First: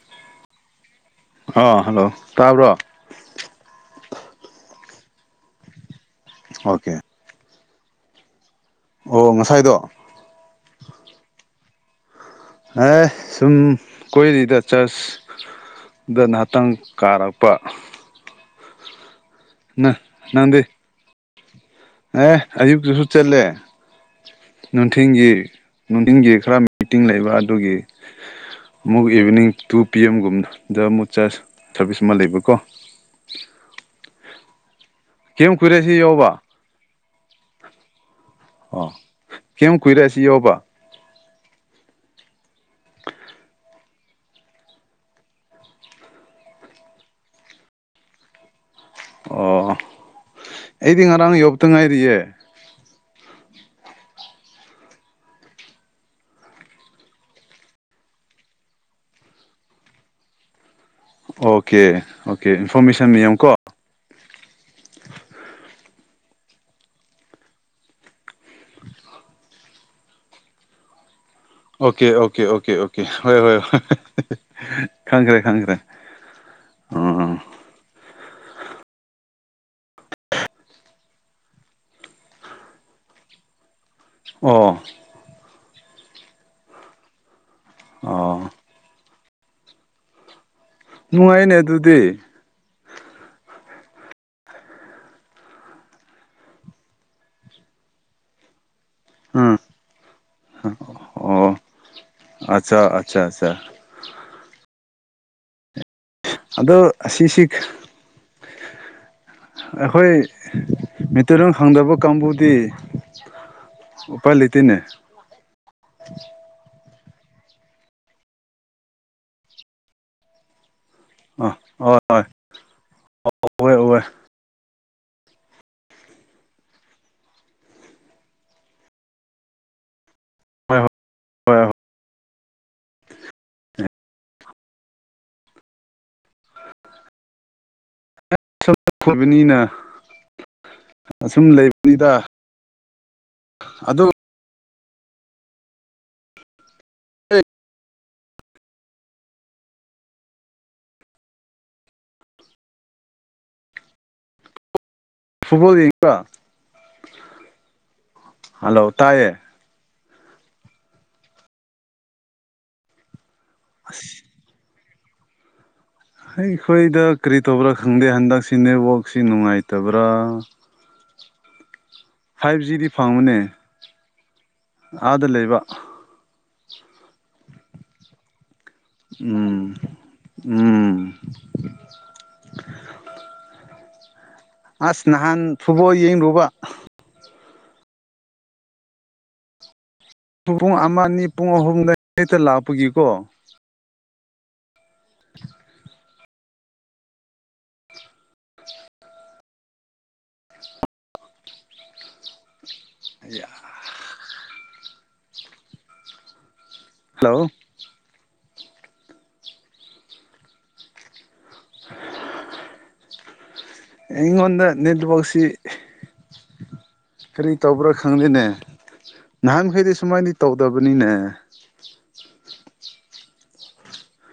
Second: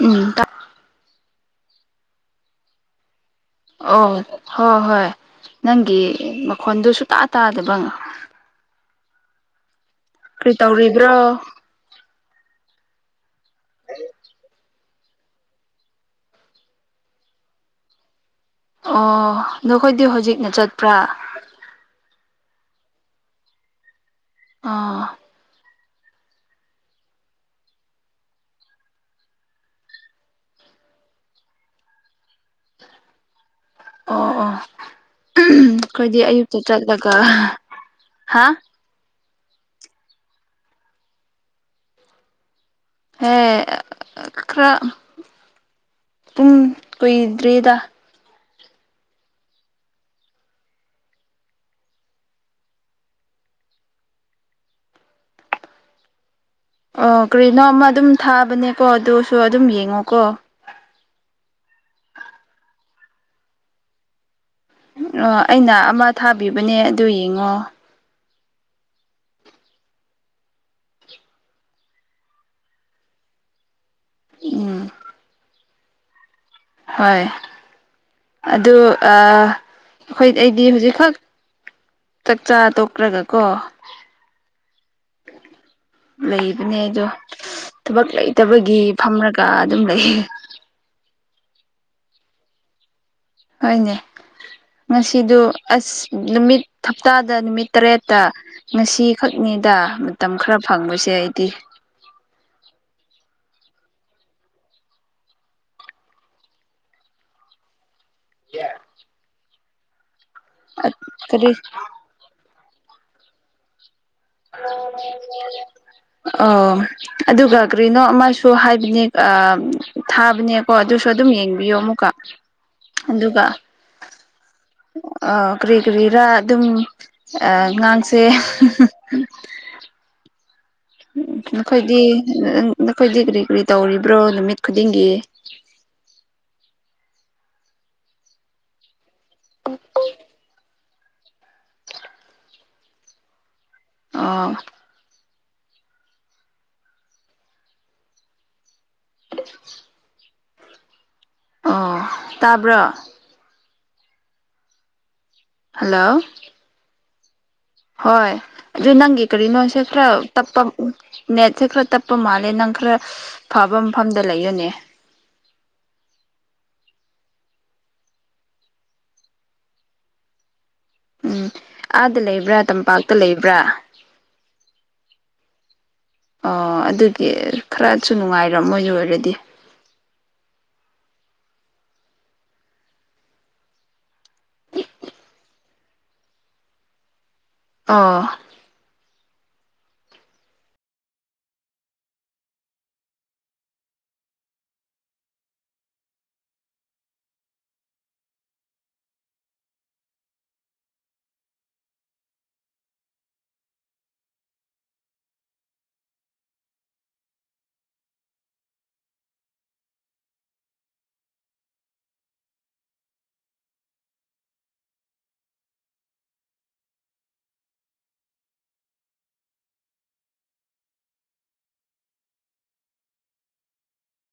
ꯎꯝ ꯑꯥ ꯍꯜꯂꯣ ꯇꯥꯕ꯭ꯔꯣ ꯑꯣ ꯍꯣꯏ ꯍꯣꯏ ꯅꯪꯒꯤ ꯃꯈꯣꯟꯗꯨ ꯑꯣꯀꯦ ꯁꯨꯇꯥ ꯇꯥꯗꯕ ꯑꯣ ꯉꯁꯥꯏꯗꯣ ꯀ꯭ꯔꯤ ꯇꯧꯔꯤꯕ꯭ꯔꯣ ꯑꯦ ꯁꯨꯝ ꯀꯣꯏꯔꯤꯗ ꯆꯁ ꯗ ꯉꯍꯥꯛꯇꯪ ꯀꯥꯔꯛꯄ ꯑꯣ ꯅ ꯅꯈꯣꯏꯗꯤ ꯍꯧꯖꯤꯛꯅ ꯅꯪꯗꯤ ꯆꯠꯄ꯭ꯔꯥ ꯑꯦ ꯑꯌꯨꯛꯇꯁꯨ ꯆꯠꯂꯦ ꯑꯥ ꯅꯨꯡꯊꯤꯟꯒꯤ ꯅꯨꯡꯊꯤꯟꯒꯤ ꯈꯔ ꯃꯤꯇꯤꯡ ꯂꯩꯕ ꯑꯗꯨꯒꯤ ꯑꯃꯨꯛ ꯏꯚꯤꯅꯤꯡ ꯇꯨ ꯄꯤ ꯑꯦꯝꯒꯨꯝꯗ ꯑꯃꯨꯛ ꯆꯁ ꯁꯥꯔꯚꯤꯁ ꯑꯃ ꯂꯩꯕꯀꯣ ꯑꯣ ꯑꯣ [unintelligible] ꯀꯌꯥꯝ ꯀꯨꯏꯔꯦ ꯁꯤ ꯑꯩꯈꯣꯏꯗꯤ ꯌꯧꯕ ꯑꯌꯨꯛꯇ ꯆꯠꯂꯒ ꯍꯥ ꯑꯣ ꯀꯌꯥꯝ ꯀꯨꯏꯔꯦ ꯑꯁꯤ ꯌꯥꯎꯕ ꯍꯦ ꯈꯔ ꯄꯨꯡ ꯀꯨꯏꯗ꯭ꯔꯤꯗ ꯑꯣ ꯑꯩꯗꯤ ꯉꯔꯥꯡ ꯌꯧꯕꯇ ꯉꯥꯏꯔꯤꯌꯦ ꯑꯣ ꯀꯔꯤꯅꯣ ꯑꯃ ꯑꯗꯨꯝ ꯊꯥꯕꯅꯦꯀꯣ ꯑꯗꯨꯁꯨ ꯑꯗꯨꯝ ꯌꯦꯡꯉꯣꯀꯣ ꯑꯣꯀꯦ ꯑꯣꯀꯦ ꯏꯟꯐꯣꯔꯃꯦꯁꯟ ꯌꯦ ꯌꯦꯉꯨꯀꯣ ꯑꯣ ꯑꯩꯅ ꯑꯃ ꯊꯥꯕꯤꯕꯅꯦ ꯑꯗꯨ ꯌꯦꯡꯉꯣ ꯑꯣꯀꯦ ꯑꯣꯀꯦ ꯑꯣꯀꯦ ꯑꯣꯀꯦ ꯍꯣꯏ ꯍꯣꯏ ꯎꯝ ꯈꯪꯈ꯭ꯔꯦ ꯈꯪꯈ꯭ꯔꯦ ꯍꯣꯏ ꯎꯝ ꯑꯗꯨ ꯑꯩꯈꯣꯏ ꯑꯩꯗꯤ ꯍꯧꯖꯤꯛꯈꯛ ꯆꯥꯛꯆꯥ ꯇꯣꯛꯈ꯭ꯔꯒ ꯀꯣ ꯑꯣ ꯂꯩꯕꯅꯦ ꯑꯗꯣ ꯊꯕꯛ ꯑꯣ ꯂꯩꯇꯕꯒꯤ ꯐꯝꯔꯒ ꯑꯗꯨꯝ ꯂꯩꯌꯦ ꯅꯨꯡꯉꯥꯏꯅꯦ ꯑꯗꯨꯗꯤ ꯍꯣꯏꯅꯦ ꯉꯁꯤꯗꯨ ꯑꯁ ꯅꯨꯃꯤꯠ ꯍꯞꯇꯥꯗ ꯅꯨꯃꯤꯠ ꯇꯔꯦꯠꯇ ꯉꯁꯤ ꯎꯝ ꯈꯛꯅꯤꯗ ꯃꯇꯝ ꯈꯔ ꯐꯪꯕꯁꯦ ꯑꯩꯗꯤ ꯑꯆꯥ ꯑꯆꯥ ꯑꯆꯥ ꯆ ꯑꯗꯣ ꯑꯁꯤꯁꯤ ꯌꯥ ꯑꯩꯈꯣꯏ ꯀꯔꯤ ꯃꯩꯇꯩꯔꯜ ꯍꯪꯗꯕ ꯀꯥꯡꯕꯨꯗꯤ ꯎꯄꯥꯏ ꯂꯩꯇꯦꯅꯦ [unintelligible] ꯑꯣ ꯑꯗꯨꯒ ꯀ꯭ꯔꯤꯅꯣ ꯑꯃꯁꯨ ꯍꯥꯏꯕꯅꯦ ꯊꯥꯕꯅꯦ ꯍꯣꯏ ꯑꯗꯨꯁꯨ ꯑꯗꯨꯝ ꯌꯦꯡꯕꯤꯌꯣ ꯑꯃꯨꯛꯀ ꯑꯗꯨꯒ ꯑꯣꯏ ꯑꯣꯏ ꯀꯔꯤ ꯀꯔꯤꯔꯥ ꯑꯗꯨꯝ ꯑꯉꯥꯡꯁꯦ ꯎꯝ ꯍꯣꯏ ꯍꯣꯏ ꯍꯣꯏ ꯅꯈꯣꯏꯗꯤ ꯅꯈꯣꯏꯗꯤ ꯀ꯭ꯔꯤ ꯀꯔꯤ ꯍꯣꯏ ꯇꯧꯔꯤꯕ꯭ꯔꯣ ꯅꯨꯃꯤꯠ ꯈꯨꯗꯤꯡꯒꯤ ꯐꯣꯏꯕꯅꯤꯅ ꯑꯁꯨꯝ ꯂꯩꯕꯅꯤꯗ ꯑꯗꯨ ꯑꯥ [unintelligible] ꯑꯣ ꯇꯥꯕ꯭ꯔꯣ ꯐꯨꯠꯕꯣꯜ ꯌꯦꯕ꯭ꯔ ꯍꯜꯂꯣ ꯍꯣꯏ ꯍꯜꯂꯣ ꯑꯗꯨ ꯅꯪꯒꯤ ꯇꯥꯏꯌꯦ ꯀꯔꯤꯅꯣꯁꯦ ꯈꯔ ꯇꯞꯄ ꯅꯦꯠꯁꯦ ꯈꯔ ꯇꯞꯄ ꯃꯥꯜꯂꯦ ꯅꯪ ꯈꯔ ꯐꯕ ꯃꯐꯝꯗ ꯑꯁ ꯂꯩꯌꯣꯅꯦ ꯑꯩꯈꯣꯏꯗ ꯀꯔꯤ ꯇꯧꯕ꯭ꯔꯥ ꯈꯪꯗꯦ ꯍꯟꯗꯛꯁꯤ ꯅꯦꯠꯋꯥꯛꯁꯤ ꯅꯨꯡꯉꯥꯏꯇꯕ꯭ꯔꯥ ꯎꯝ ꯑꯥꯗ ꯐꯥꯏꯚ ꯂꯩꯕ꯭ꯔꯥ ꯖꯤꯗꯤ ꯇꯝꯄꯥꯛꯇ ꯐꯪꯕꯅꯦ ꯂꯩꯕ꯭ꯔꯥ ꯑꯥꯗ ꯂꯩꯕ ꯑꯣ ꯑꯗꯨꯒꯤ ꯈꯔꯁꯨ ꯅꯨꯡꯉꯥꯏꯔꯣ ꯃꯣꯏ ꯎꯝ ꯎꯝ ꯑꯁ ꯅꯍꯥꯟ ꯐꯨꯠꯕꯣꯜ ꯌꯦꯡꯂꯨꯕ ꯑꯥ ꯄꯨꯡ ꯑꯃ ꯑꯅꯤ ꯄꯨꯡ ꯑꯍꯨꯝꯗ ꯍꯦꯛꯇ ꯂꯥꯛꯄꯒꯤꯀꯣ [unintelligible] ꯑ [unintelligible] ꯍꯜꯂꯣ [unintelligible] ꯑꯩꯉꯣꯜꯗ ꯅꯦꯠꯋꯥꯛꯁꯤ ꯀꯔꯤ ꯇꯧꯕ꯭ꯔꯥ ꯈꯪꯗꯦꯅꯦ ꯅꯍꯥꯟ ꯃꯈꯩꯗꯤ ꯁꯨꯃꯥꯏꯅꯗꯤ ꯇꯧꯗꯕꯅꯤꯅꯦ